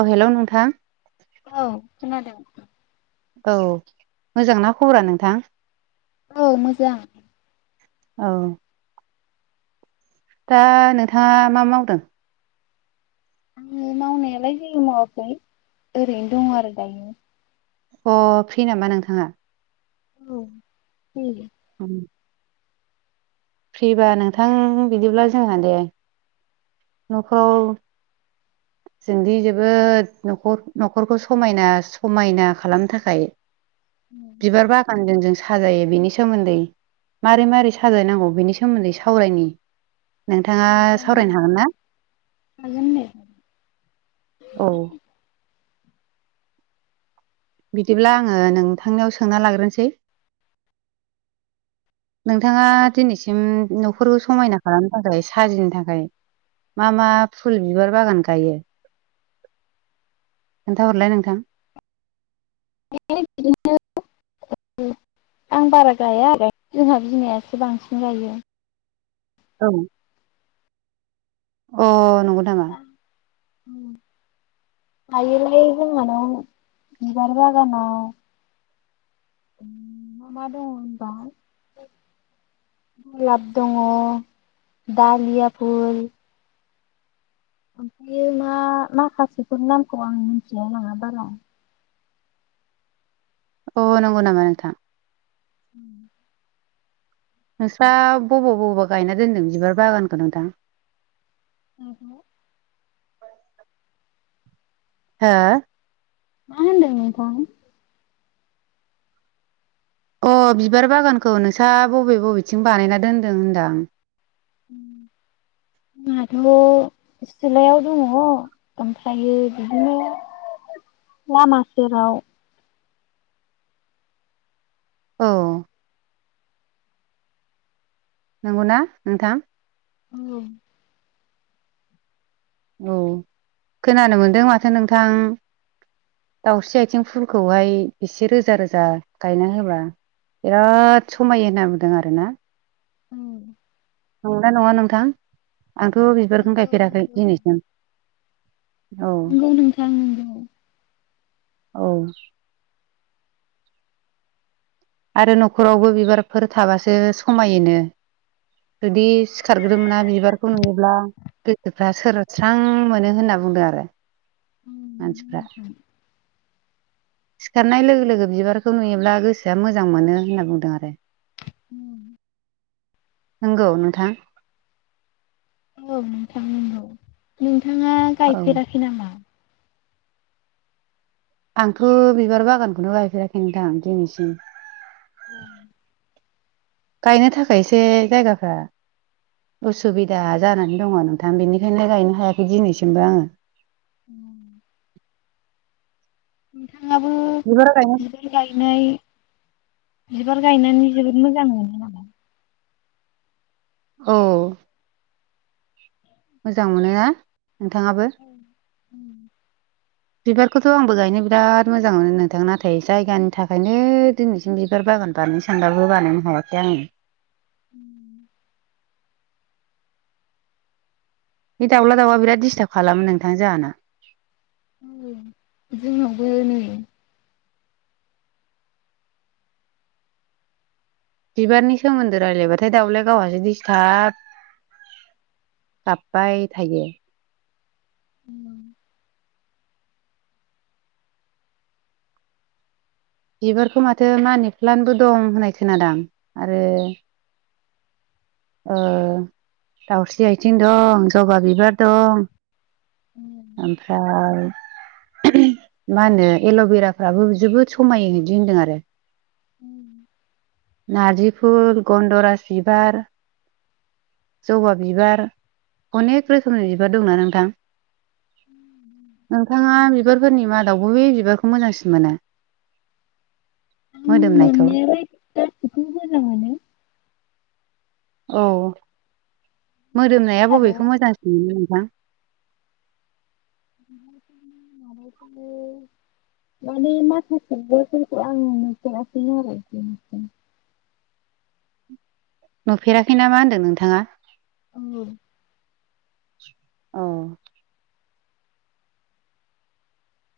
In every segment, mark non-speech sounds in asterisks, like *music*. औ हेल' नोंथां औ खोनादों नोंथां। औ मोजांना खबरा नोंथां? औ मोजां। औ दा नोंथाङा मा मावदों? आङो मावनायालाय जेबो मावाखै ओरैनो दं आरो दायो। अ फ्रि नामा नोंथाङा? औ फ्रि औ हाम फ्रिबा नोंथां बिदिब्ला जोंहा दे न'खौ जोंदि जोबोद न'खर न'खरखौ समायना समायना खालामनो थाखाय बिबार बागानजों जोंस साजायो बेनि सोमोन्दै मारै मारै साजायनांगौ बेनि सोमोन्दै सावरायनि नोंथाङा जागोन दे सावरायनो हागोन ना? हागोन दे औ बिदिब्ला आङो नोंथांनियाव सोंना लाग्रोनोसै नोंथाङा दिनैसिम न' फोरखौ समायना खालामनो थाखाय साजिनो थाखाय मा मा फुल बिबार बागान गायो? खोन्थाहरलाय नोंथां आंलाय बिदिनो उम आं बारा गाया आरो जोंहा बिमायासो बांसिन गायो। औ अ नंगौ नामा? अ थायोलै जोंहानाव बिबार बागानाव ओम मा मा दङ होनबा गलाप दङ दालिया फुल ओमफायो मा माखासेफोर नामखौ आं मिथिलाय लाङा बारा। अ नंगौ नामा नोंथां? उम नोंस्रा बबाव बबा गायना दोन्दों बिबार बागानखौ नोंथां? माखौ? हो मा होनदों नोंथां? अ बिबार बागानखौ नोंसा बबे बबेथिं बानायना दोनदों होनदां? उम जोंहाथ' सिलायाव दङ ओमफ्रायो बिदिनो लामा सेराव अ नंगौना नोंथां? औ औ खोनानो मोनदों माथो नोंथां दाउस्रि आथिं फुलखौहाय एसे रोजा रोजा गायना होबा बिराद समाय होनना बुंदों आरोना। उम। नंगौ ना नोंथां आंथ' बिबारखौ नंगौ गायफेराखै नंगौ दिनैसिम औ नंगौ नोंथां नंगौ। औ। आरो न'खरावबो बिबारफोर थाबासो समायोनो। जुदि सिखारग्रोमोना बिबारखौ नुयोब्ला गोसोफ्रा सोरस्रां मोनो होना बुंदों आरो मानसिफ्रा। नोंथां सिखारनाय लोगो लोगो बिबारखौ नुयोब्ला गोसोआ मोजां मोनो होनना बुंदों आरो। ह। नंगौ नोंथां? औ नोंथां नंगौ नोंथाङा औ गायफेराखै नामा? आंथ' बिबार बागानखौनो गायफेराखै नोंथां दिनैसिम औ। गायनो थाखायसै जायगाफ्रा उसुबिदा जानानै दङ नोंथां बेनिखायनो गायनो हायाखै दिनैसिमबो आङो। उम। नोंथाङाबो बिबार गायनो बिबार गायनाय बिबार गायनानै जोबोद मोजां मोनो ना? औ। मोजां मोनो ना नोंथाङाबो? उम बिबारखौथ' आंबो गायनो बिराद मोजां मोनो नोंथां नाथाय जायगानि थाखायनो दिनैसिम बिबार बा बागान गायनो सानबाबो हायाखै *inaudible* बे दाउला दाउआ बिराद दिडिस्टार्ब खालामो नोंथां जाोंहानाव। औ जोंनावबो नै बिबारनि सोमोन्दो राय्लायबाथाय दाउलाय गावहासो दिस्थार्ब गाबबाय थायो। उम। बिबारखौ माथो मानि प्लान्टबो दं होननाय खोनादों आरो ओ दाउस्रि आथिं दं जबा बिबार दं ओमफ्राय मा होनो एल'भेराफ्राबो जोबोद समाय बिदि होनदों आरो। उम नारजिफुल गन्दराज बिबार जबा बिबार अनेक रोखोमनि बिबार दंना नोंथां? नोंथाङा बिबारफोरनि मादावबो बे बिबारखौ मोजांसिन मोनो? मोदोमनायखौ? गासिबखौबो मोजां मोनो। औ माया मोदोमनाया आरो बबेखौ मोजांसिन मोनो नों? नों *inaudible* माने माथो *unintelligible* दिनैसिम। *inaudible* नुफेराखैना मा होन्दों नोंथाङा? औ। औ।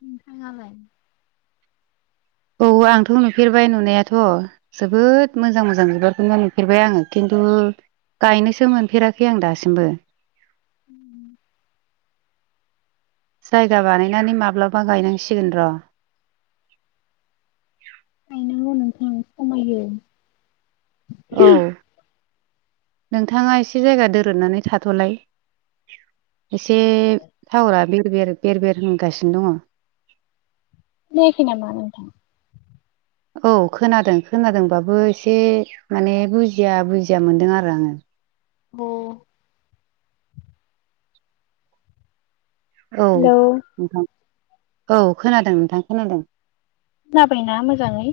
नोंथाङालाय? औ आंथ' नुफेरबाय नुनायाथ' जोबोद मोजां मोजां बिबारखौनो नुफेरबाय आङो खिन्थु गायनोसो मोनफेराखै आं दासिमबो। *unintelligible* जायगा बानायनानै माब्लाबा गायनांसिगोन र'। गायनांगौ नोंथां खमायो औ नोंथाङा एसे जायगा दोरोदनानै थाथ'लाय एसे टावारा बेर बेर बेर बेर होनगासिनो दङ'। खोनायाखै नामा नोंथां? औ खोनादों खोनादोंबाबो एसे माने बुजिया बुजिया मोनदों आरो आङो। अ औ हेलौ नोंथां औ खोनादों नोंथां खोनादों। खोनाबायना मोजाङै?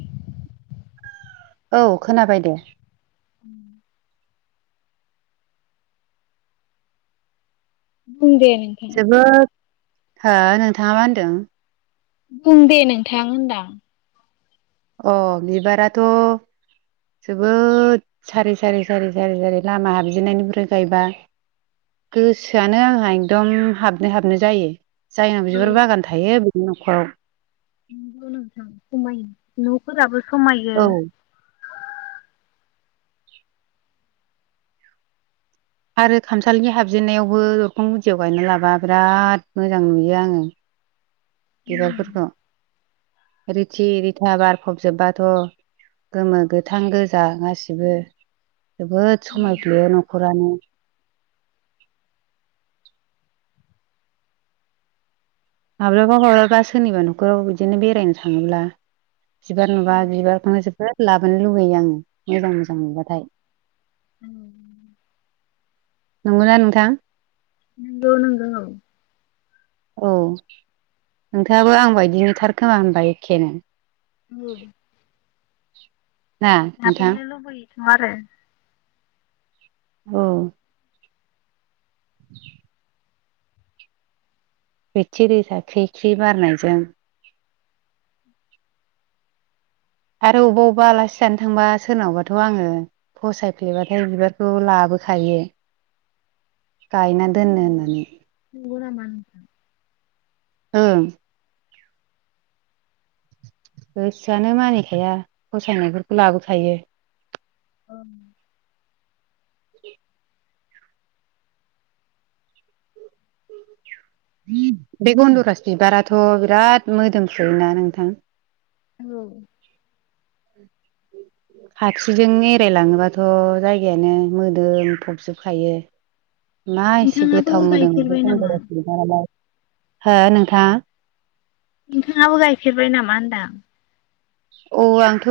औ खोनाबाय दे। उम बुं दे नोंथां जोबोद हो नोंथाङा मा होनदों? बुं दे नोंथां होनदां। अ बिबाराथ' जोबोद सारि सारि सारि सारि सारि लामा हाबजेननायनिफ्राय गायबा गोसोआनो आंहा एकदम हाबनो हाबनो जायो जायनाव औ बिबार बागान थायो बेनि न'खराव। नंगौ नोंथां समायो न'फोराबो समायो। औ आरो खामसालिनि हाबजेननायावबो दरखं गुदियाव गायना लाबा बिराद मोजां नुयो आङो। उम बिबारफोरखौ रिथि रिथा बारफबजोबबाथ' गोमो गोथां गोजा गासिबो जोबोद औ समायफ्लेयो न'खरानो। माब्लाबा माब्लाबा सोरनिबा न'खराव बिदिनो बेरायनो थाङोब्ला बिबार नुबा औ बिबारखौनो जोबोद लाबोनो लुुबैयो आङो मोजां मोजां नुबाथाय। उम नंगौना नोंथां? नंगौ नंगौ। औ नोंथाङाबो आं बायदिनोथार खोमा होनबा एखेनो? उम ना नोंथां हाबहैनो लुबैयोथ' आरो। औ *inaudible* रिथि रिथा ख्रि ख्रि बारनायजों आरो अबेबा अबेबा आलासि जानो थांबा सोरनावबाथ' आङो फसायफ्लेबाथाय बिबारखौबो लाबोखायो। गायना दोननो औ होननानै नंगौ नामा नोंथां? ओं गोसोआनो मानिखाया फसायनायफोरखौ लाबोखायो। ओं *inaudible* बे गन्दरास बिबाराथ' बिराद मोदोमसुयोना नोंथां? औ *inaudible* खाथिजों एरायलाङोबाथ' जायगायानो मोदोम फबजोबखायो *inaudible* मा एसे नोंथाङाबो गोथाव मोनोदों बे गायफेरबाय नामा? गन्दराज बिबारालाय हो नोंथां नोंथाङाबो गायफेरबाय नामा होनदां औ आंथ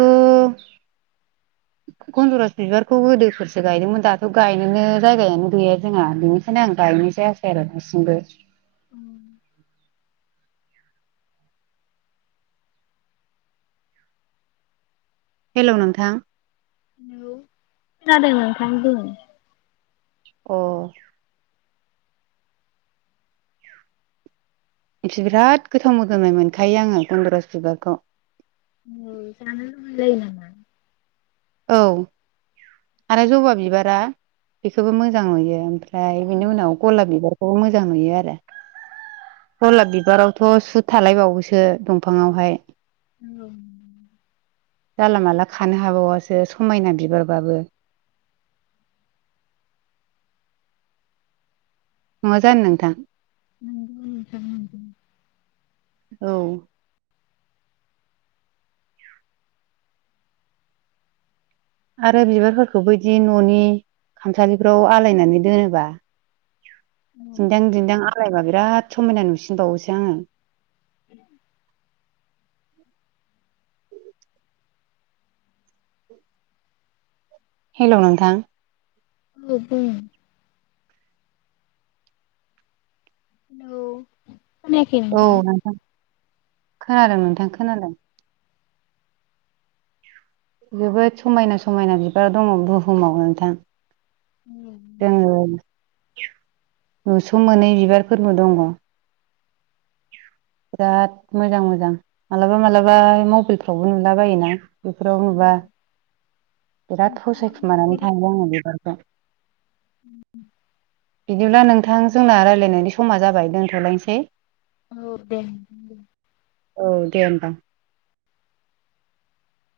गनन्दरस बिबारखौ गोदोफोरसो गायदोंमोन दाथ गायनोनो जायगायानो गैया जोंहा बेनिखायनो आं गाय नय जायासै आरो दासिमबो *unintelligible* हेलौ नोंथां हेलौ खोनादों नोंथां बुं अ बिराद गोथाव मोजोमनाय मोनखायो आंङो गन्दरास बिबारखौ *unintelligible* औ आरो जबा बिबारा बेखौबो मोजां नुयो ओमफ्राय औ बिनि उनाव गलाब बिबारखौबो मोजां नुयो आरो गलाब बिबारावथ सुद थालायबावोसो दंफांङावहाय औ जानला माला खानो हाबावासो समायना बिबारबाबो *unintelligible* नंङा जानो नोंथां नोंगौ नोंथां नंगौ *inaudible* औ आरो बिबारफोरखौबो बिदि न'नि खामसालिफोराव आलायनानै दोनोबा औ दिन्दां दिन्दां आलायमा बिराद समायना नुसिनबावोसो आंङो उम *unintelligible* हेलौ नोंथां *unintelligible* हेलौ औ नोंथां औ खोनादों नोंथां खोनादों जोबोद समायना समायना बिबार दंङ बुहुमाव नोंथां जोंङो मोसौ मोनै बिबारफोरबो दंङ *unintelligible* बिराद मोजां मोजां मालाबा मालाबा मबाइलफ्रावबो नुला बायोना बेफोराव औ नुबा बिराद फसायखुमानानै नोंथाङा थांङायो आङो बेबार *unintelligible* बिदिब्ला नोंथां जोंना रायज्लायनायनि समा जाबाय दोनथ'लायनोसै औ दे औ दे होमबा *inaudible*